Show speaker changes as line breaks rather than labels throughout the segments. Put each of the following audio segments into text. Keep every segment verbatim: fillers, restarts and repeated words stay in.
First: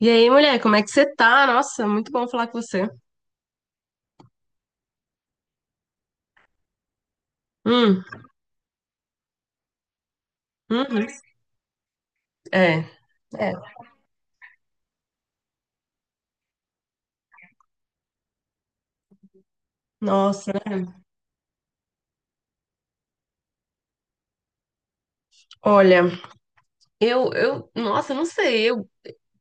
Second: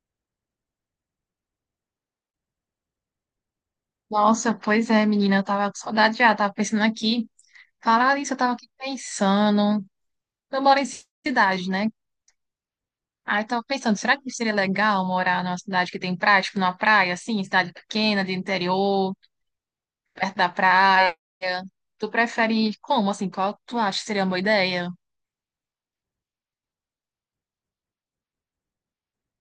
E aí, mulher, como é que você tá? Nossa, muito bom falar com você.
Nossa, pois é, menina, eu tava com saudade já, tava pensando aqui.
Hum.
Falar isso, eu tava aqui pensando. Eu moro em
Uhum.
cidade, né?
É,
Aí eu
é.
tava pensando, será que seria legal morar numa cidade que tem praia, tipo numa praia, assim, cidade pequena, de interior, perto da
Nossa, né?
praia? Tu prefere como, assim, qual tu acha que seria uma boa ideia?
Olha, eu, eu, nossa, eu não sei, eu,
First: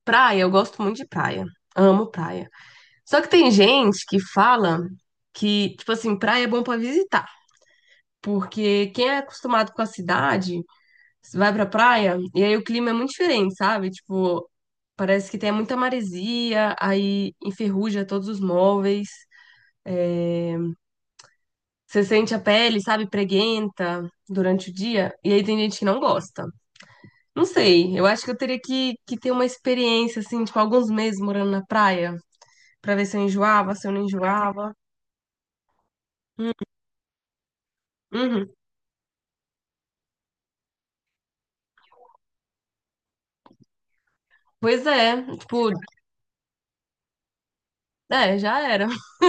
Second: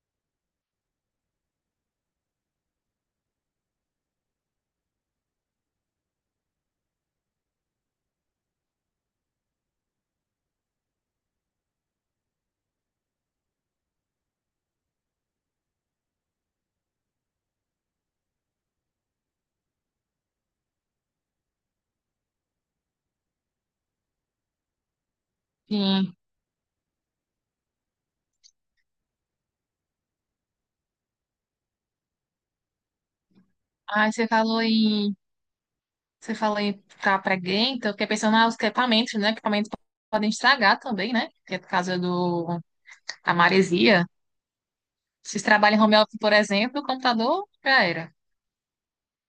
praia, eu gosto muito de praia. Amo praia. Só que tem gente que fala que, tipo assim, praia é bom pra visitar. Porque quem é acostumado com a cidade, vai pra praia, e aí o clima é muito diferente, sabe? Tipo, parece que tem muita maresia, aí enferruja todos os móveis. Você sente a pele, sabe, preguenta durante o dia, e aí tem gente que não
Sim.
gosta. Não sei, eu acho que eu teria que, que ter uma experiência, assim, tipo, alguns meses morando na praia, pra ver se eu enjoava, se eu não
Aí você falou
enjoava.
em, você falou em ficar preguenta, eu fiquei pensando
Uhum.
nos equipamentos, né? Equipamentos podem estragar também, né? Que é por causa do, da maresia.
Pois é,
Se
tipo,
trabalha em home office, por exemplo, o computador já era.
é, já era.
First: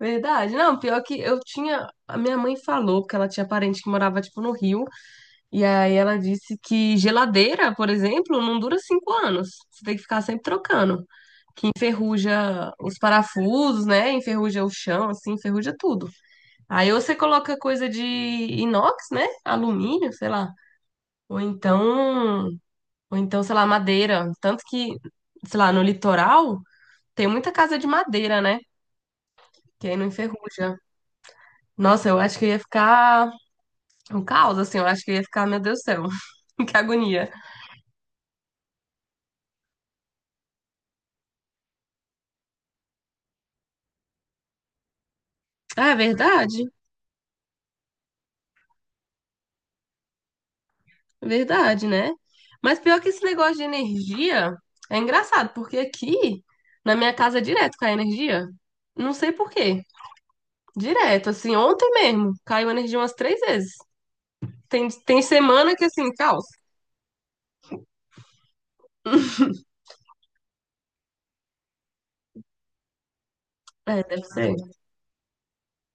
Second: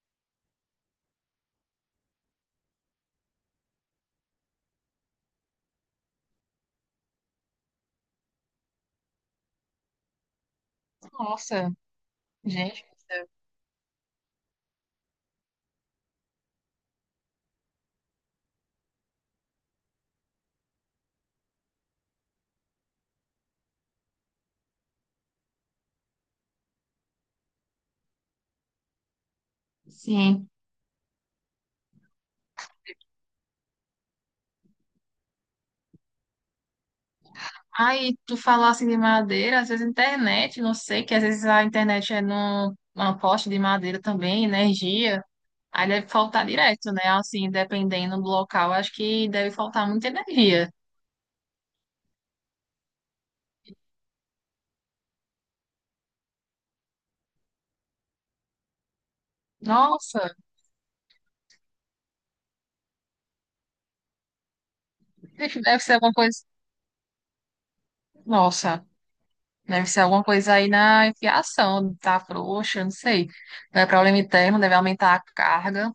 Verdade. Não, pior que eu tinha. A minha mãe falou que ela tinha parente que morava, tipo, no Rio, e aí ela disse que geladeira, por exemplo, não dura cinco anos. Você tem que ficar sempre trocando. Que
Nossa,
enferruja
gente
os
do céu.
parafusos, né? Enferruja o chão, assim, enferruja tudo. Aí ou você coloca coisa de inox, né? Alumínio, sei lá. Ou então, ou então, sei lá, madeira. Tanto que, sei lá, no litoral tem muita casa de madeira, né? Que aí não
Sim.
enferruja. Nossa, eu acho que eu ia ficar um caos, assim, eu acho que eu ia ficar, meu Deus do céu, que agonia.
Aí, tu falou assim de madeira, às vezes internet, não sei, que às vezes a internet é num, numa poste de madeira também, energia. Aí
Ah, é
deve faltar
verdade?
direto, né? Assim, dependendo do local, acho que deve faltar muita energia.
Verdade, né? Mas pior que esse negócio de energia é engraçado, porque aqui na minha casa direto cai energia. Não sei por quê.
Nossa,
Direto, assim, ontem mesmo caiu energia umas três vezes. Tem, tem
deve
semana
deve
que
ser
assim,
alguma coisa.
caos.
Nossa, deve ser alguma coisa aí na fiação, tá frouxa, não sei. Não é
É,
problema
deve ser.
interno, deve aumentar a carga.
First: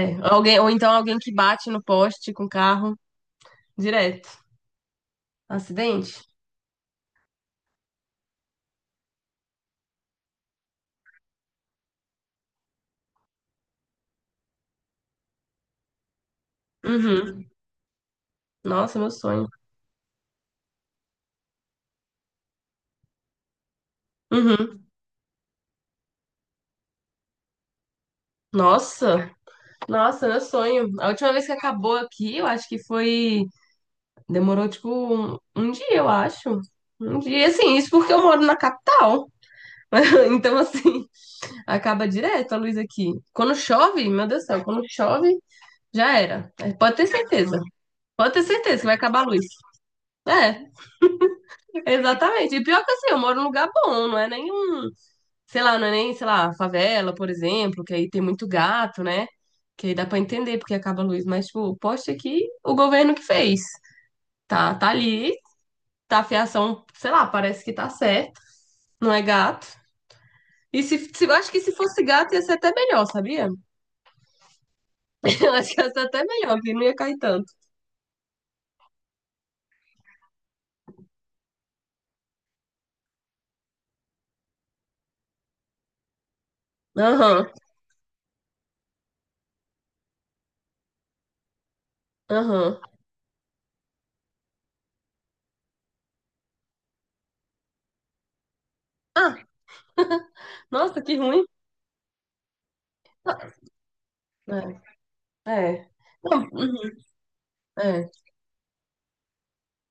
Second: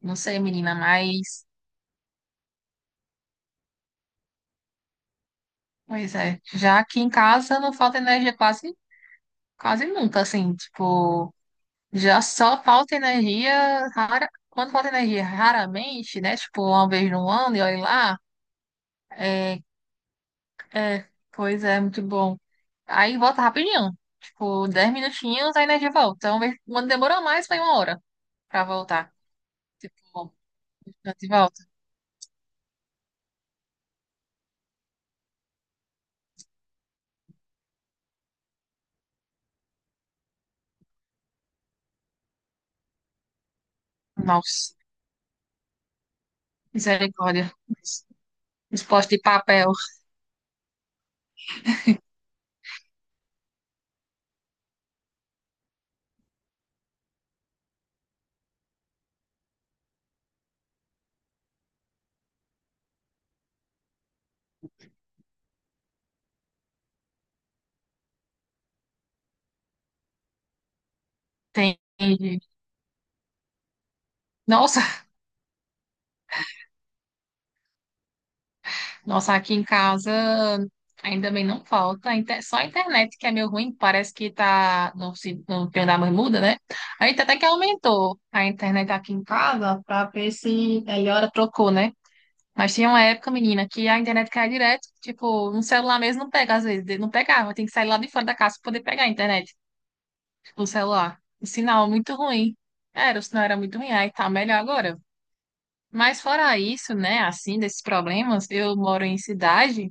Não sei,
alguém, ou
menina,
então alguém que
mas.
bate no poste com carro direto.
Pois
Acidente?
é. Já aqui em casa não falta energia quase, quase nunca, assim, tipo, já só falta energia rara, quando falta energia raramente, né? Tipo, uma vez no
Uhum.
ano e olha lá.
Nossa, meu sonho.
É, é, pois é, muito bom. Aí volta rapidinho. Tipo,
Uhum.
dez minutinhos a energia volta. então vez- Quando demora mais, foi uma hora pra voltar.
Nossa, nossa,
Tipo,
meu sonho. A
já te
última vez que
volta.
acabou aqui, eu acho que foi. Demorou, tipo, um, um dia, eu acho. Um dia, assim, isso porque eu moro na capital. Então, assim, acaba direto a luz aqui. Quando chove, meu Deus do céu,
Nossa,
quando chove, já era. É, pode ter
misericórdia.
certeza. Pode ter certeza que vai
Esporte
acabar
de
a luz.
papel.
É, exatamente. E pior que assim, eu moro num lugar bom, não é nenhum, sei lá, não é nem, sei lá, favela, por exemplo, que aí tem muito gato, né? Que aí dá pra entender porque acaba a luz. Mas, tipo, o poste aqui, o governo que fez. Tá, tá ali tá, a fiação, sei lá, parece que tá certo, não é gato. E se, se eu acho que se
Tem.
fosse gato ia ser até melhor, sabia?
Nossa.
Eu acho que ia ser até melhor, que não ia cair tanto.
Nossa, aqui em casa ainda bem não falta. A inter- Só a internet que é meio ruim, parece que tá no, se- no pior da bermuda, né? A gente até que
Aham,
aumentou a internet aqui em casa pra ver se melhora, trocou, né? Mas
aham.
tinha uma época, menina, que a internet caía direto, tipo, um celular mesmo não pega, às vezes, não pegava, tem que sair lá de fora da casa pra poder pegar a
Ah,
internet, o
nossa, que
celular.
ruim.
O sinal muito ruim. Era, o sinal era muito ruim, aí tá melhor
É,
agora.
é.
Mas
Não,
fora
uhum,
isso, né, assim, desses
é,
problemas, eu moro em cidade.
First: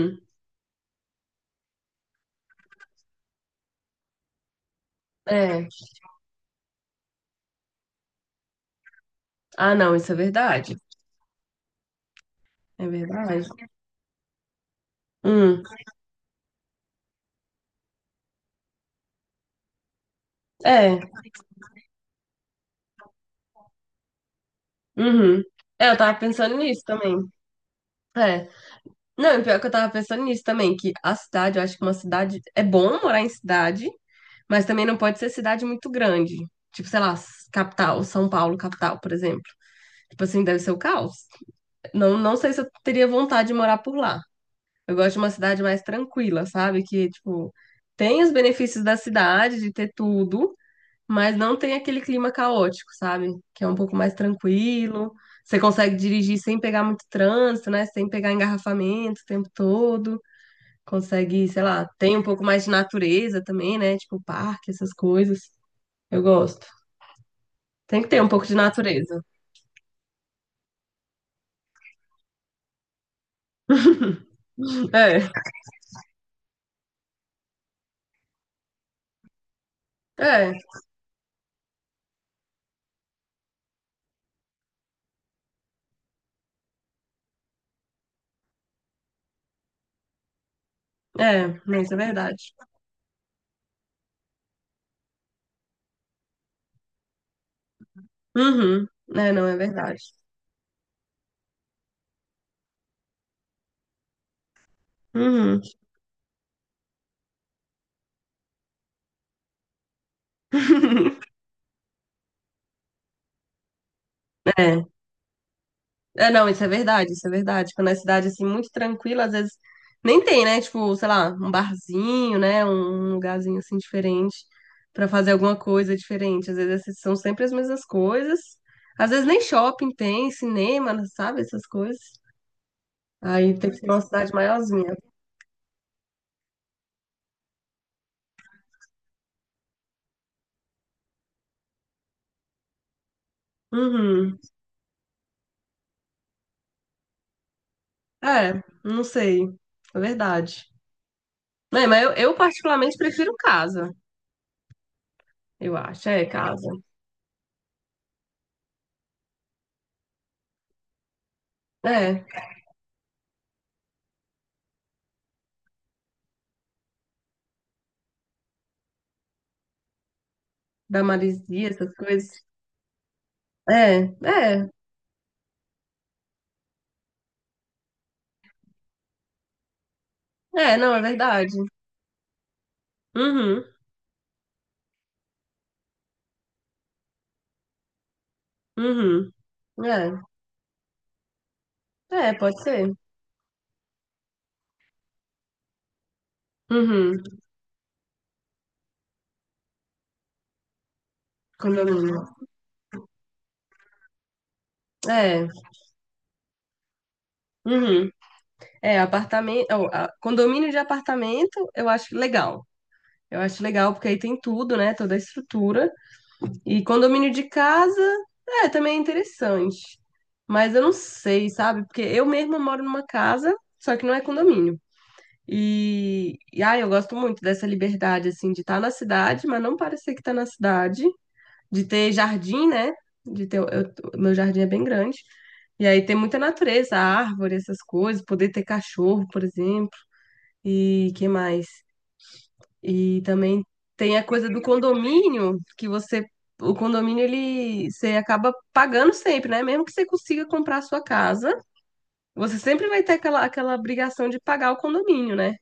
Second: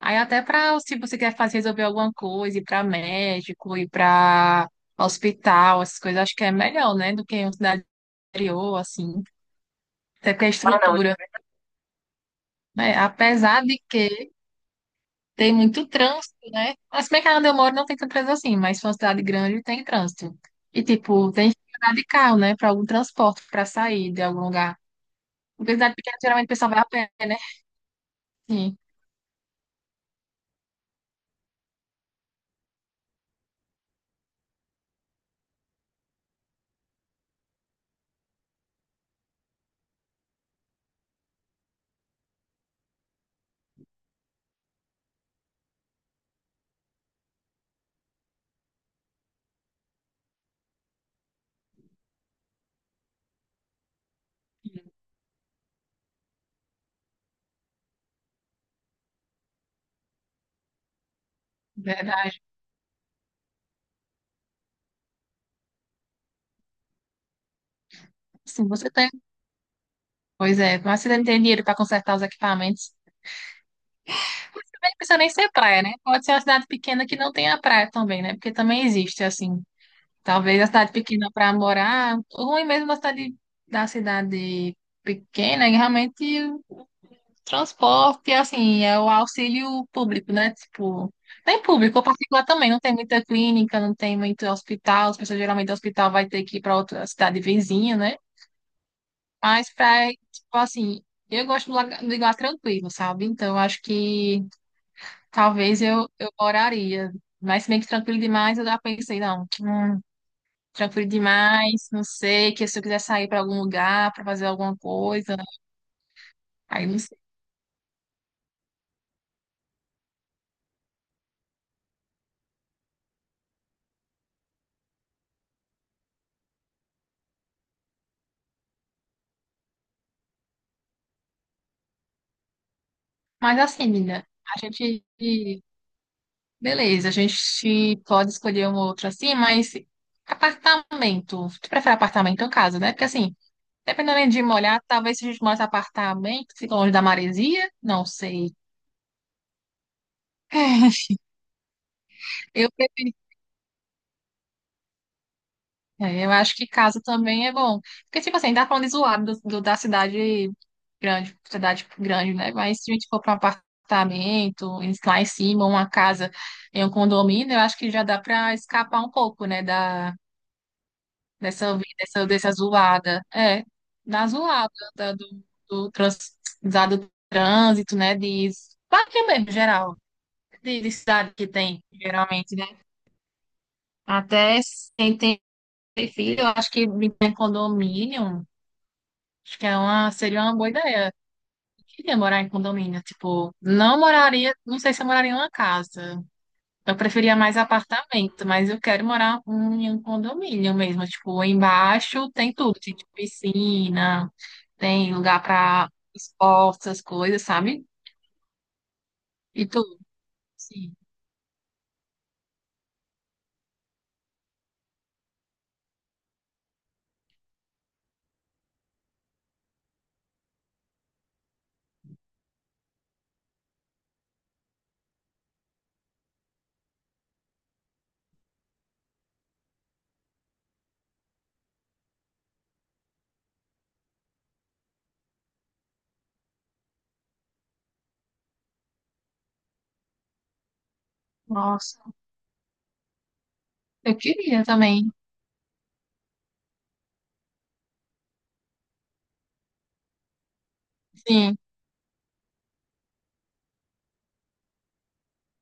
Aí até para se você quer fazer resolver alguma coisa, ir para médico, ir para
é.
hospital, essas coisas, acho que é melhor, né, do que em uma cidade interior, assim.
Ah, não, isso é
Até porque a Ah,
verdade.
não. estrutura,
É
né?
verdade.
Apesar de que tem
Hum,
muito trânsito, né? Mas como é que onde eu moro não tem tanto trânsito assim, mas se for uma cidade grande tem trânsito. E
é,
tipo, tem que andar de carro, né, para algum transporte, para sair de algum lugar.
uhum.
Porque
É,
cidade
eu
pequena,
tava
geralmente o
pensando
pessoal vai
nisso
a pé,
também.
né?
É.
Sim,
Não, e pior que eu tava pensando nisso também, que a cidade, eu acho que uma cidade. É bom morar em cidade, mas também não pode ser cidade muito grande. Tipo, sei lá, capital, São Paulo, capital, por exemplo. Tipo assim, deve ser o caos. Não, não sei se eu teria vontade de morar por lá. Eu gosto de uma cidade mais tranquila, sabe? Que, tipo, tem os benefícios da cidade, de ter tudo, mas não tem aquele clima caótico, sabe? Que é um pouco mais tranquilo. Você consegue dirigir sem pegar muito trânsito, né? Sem pegar engarrafamento o tempo todo. Consegue, sei lá, tem um
verdade.
pouco mais de natureza também, né? Tipo, parque, essas coisas. Eu gosto. Tem que ter um pouco de
Sim, você tem.
natureza.
Pois é, mas você não tem dinheiro para consertar os equipamentos. Nem precisa nem
É,
ser praia, né? Pode ser uma cidade pequena que não tenha praia também, né? Porque também existe, assim.
é,
Talvez a cidade pequena para morar, ruim mesmo a cidade, da cidade pequena, é realmente o transporte, assim, é o auxílio público, né? Tipo,
é,
tem
não, isso é
público, ou particular
verdade.
também, não tem muita clínica, não tem muito hospital, as pessoas geralmente do hospital vai ter que ir para outra cidade vizinha, né?
Uhum. É, não, é
Mas
verdade.
pra, tipo assim, eu gosto do lugar, do lugar tranquilo, sabe? Então, eu acho que
Uhum.
talvez eu, eu moraria. Mas se bem que tranquilo demais, eu já pensei, não, hum, tranquilo demais, não sei, que se eu quiser sair para algum lugar, para fazer alguma
É.
coisa,
É, não, isso é
aí não
verdade,
sei.
isso é verdade. Quando é cidade assim muito tranquila, às vezes nem tem, né? Tipo, sei lá, um barzinho, né? Um um lugarzinho assim diferente pra fazer alguma coisa diferente. Às vezes essas são sempre as mesmas coisas. Às vezes nem shopping tem, cinema, sabe? Essas coisas. Aí
Mas
tem que ser
assim,
uma
menina,
cidade
a
maiorzinha.
gente, beleza, a gente pode escolher uma outra assim, mas apartamento, tu prefere apartamento ou casa, né? Porque assim, dependendo
Uhum.
de molhar, talvez se a gente morasse em apartamento, fica longe da maresia, não sei.
É, não sei. É verdade. É, mas eu, eu
Eu
particularmente
prefiro
prefiro casa, eu acho. É,
é, eu acho que
casa.
casa também é bom. Porque, tipo assim, dá pra onde zoar do, do- da cidade grande, cidade
É,
grande, né? Mas se a gente for pra um apartamento, em- lá em cima, uma casa em um condomínio, eu acho que já dá pra escapar um pouco, né? Da,
da maresia,
dessa, vi-
essas
dessa,
coisas.
dessa zoada. É,
É,
da
é,
zoada, da- do, do, trans, da- do trânsito, né? De parque mesmo, geral.
é,
De, de
não, é
cidade que
verdade.
tem, geralmente, né?
Uhum,
Até sem ter filho, eu acho que em condomínio.
uhum.
Acho que é uma,
É,
seria uma boa ideia. Eu queria
é,
morar em
pode ser.
condomínio, tipo, não moraria, não sei se eu moraria em uma casa. Eu
Uhum,
preferia mais apartamento, mas eu quero morar um- em um condomínio mesmo. Tipo, embaixo
condomínio.
tem tudo, tem tipo, piscina, tem lugar
É,
para esportes, essas coisas, sabe?
uhum. É,
E
apartamento. Ó,
tudo,
a- condomínio de
sim.
apartamento, eu acho legal. Eu acho legal porque aí tem tudo, né? Toda a estrutura. E condomínio de casa, é, também é interessante. Mas eu não sei, sabe? Porque eu mesma moro numa casa, só que não é condomínio. E, e ai, eu gosto muito dessa liberdade, assim, de estar na cidade, mas não parecer que tá na cidade, de ter jardim, né? De ter, eu- meu jardim é bem grande. E aí tem muita natureza, árvore, essas coisas, poder ter cachorro, por exemplo. E que mais?
Nossa,
E também tem
eu
a coisa do
queria também.
condomínio, que você, o condomínio ele você acaba pagando sempre, né? Mesmo que você consiga comprar a sua casa,
Sim,
você sempre vai ter aquela, aquela obrigação de pagar o condomínio, né?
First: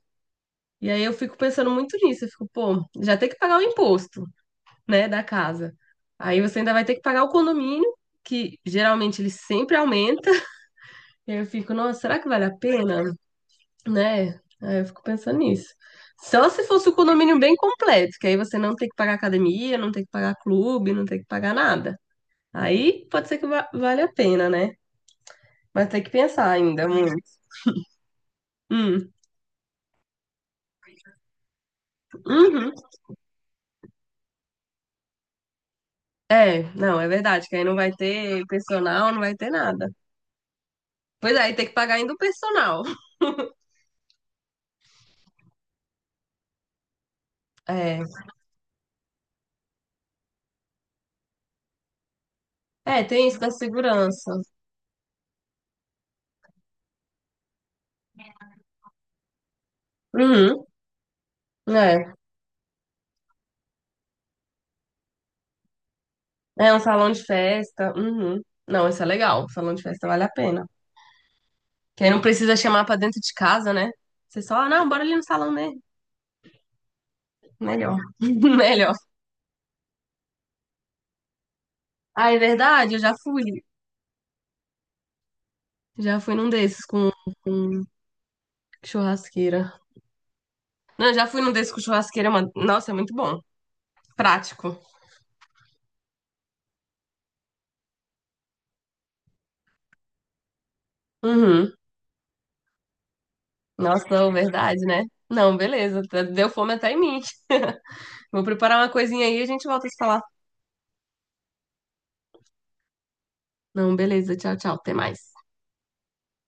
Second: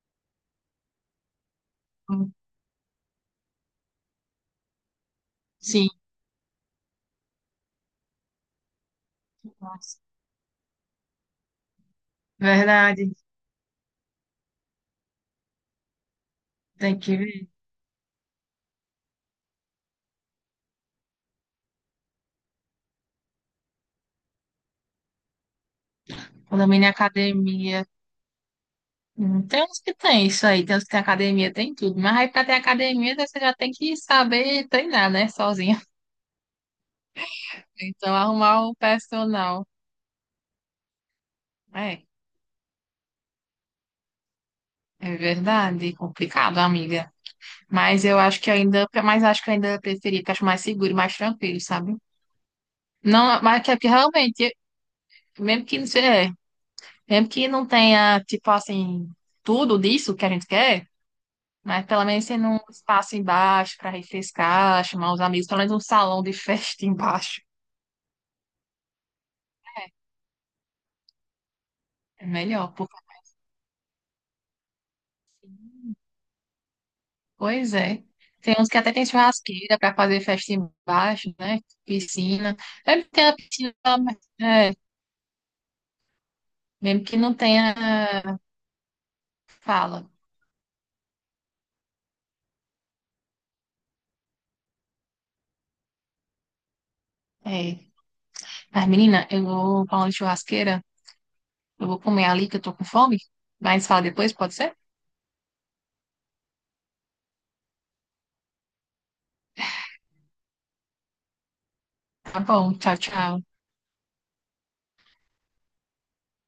E aí eu fico pensando muito nisso, eu fico, pô, já tem que pagar o imposto, né, da casa.
sim.
Aí você ainda vai ter que pagar o condomínio, que geralmente ele sempre
Nossa,
aumenta. E aí eu fico, nossa, será que vale a pena?
verdade.
Né? Aí eu fico pensando nisso. Só se fosse o
Tem que
condomínio
ver.
bem completo, que aí você não tem que pagar academia, não tem que pagar clube, não tem que pagar nada. Aí pode ser que va vale a pena, né? Mas tem que pensar ainda
Condomínio e
muito.
academia.
Hum,
Hum, Tem uns que tem isso aí, tem uns que tem academia, tem tudo. Mas aí pra ter
uhum.
academia, você já tem que saber treinar, né? Sozinho.
É, não, é verdade, que aí não vai
Então,
ter
arrumar o
personal, não vai ter
personal.
nada. Pois é, aí tem que pagar
É,
ainda o personal.
é verdade, complicado, amiga. Mas
É,
eu acho que ainda, mas acho que eu ainda preferia, porque acho mais seguro, e mais tranquilo, sabe?
é, tem isso
Não,
da
mas que é que
segurança.
realmente, mesmo que não seja, mesmo que não tenha, tipo assim, tudo disso que a gente
Uhum,
quer, mas pelo
é,
menos tem um espaço embaixo para refrescar, chamar os amigos, pelo menos um salão de
é um
festa
salão de
embaixo.
festa. Uhum. Não, isso é legal, salão de festa vale a pena. Que aí não
É
precisa
melhor,
chamar pra
porque
dentro de casa, né? Você só, ah, não, bora ali no salão dele.
assim, pois
Melhor.
é. Tem uns que até
Melhor.
tem churrasqueira para fazer festa embaixo, né?
Ah, é
Piscina.
verdade, eu
Mesmo que
já
tenha
fui.
piscina, mas, é,
Já fui num desses
mesmo
com,
que não tenha
com churrasqueira.
fala.
Não, eu já fui num desses com churrasqueira, mano. Nossa, é muito bom. Prático.
É. Mas, menina, eu vou falando de churrasqueira,
Uhum.
eu vou comer ali que eu tô com fome. Mas fala
Nossa,
depois, pode ser?
verdade, né? Não, beleza. tá- Deu fome até em mim. Vou preparar uma coisinha aí e a gente volta a se falar.
Tá bom, tchau, tchau.
Não, beleza. Tchau, tchau. Até mais.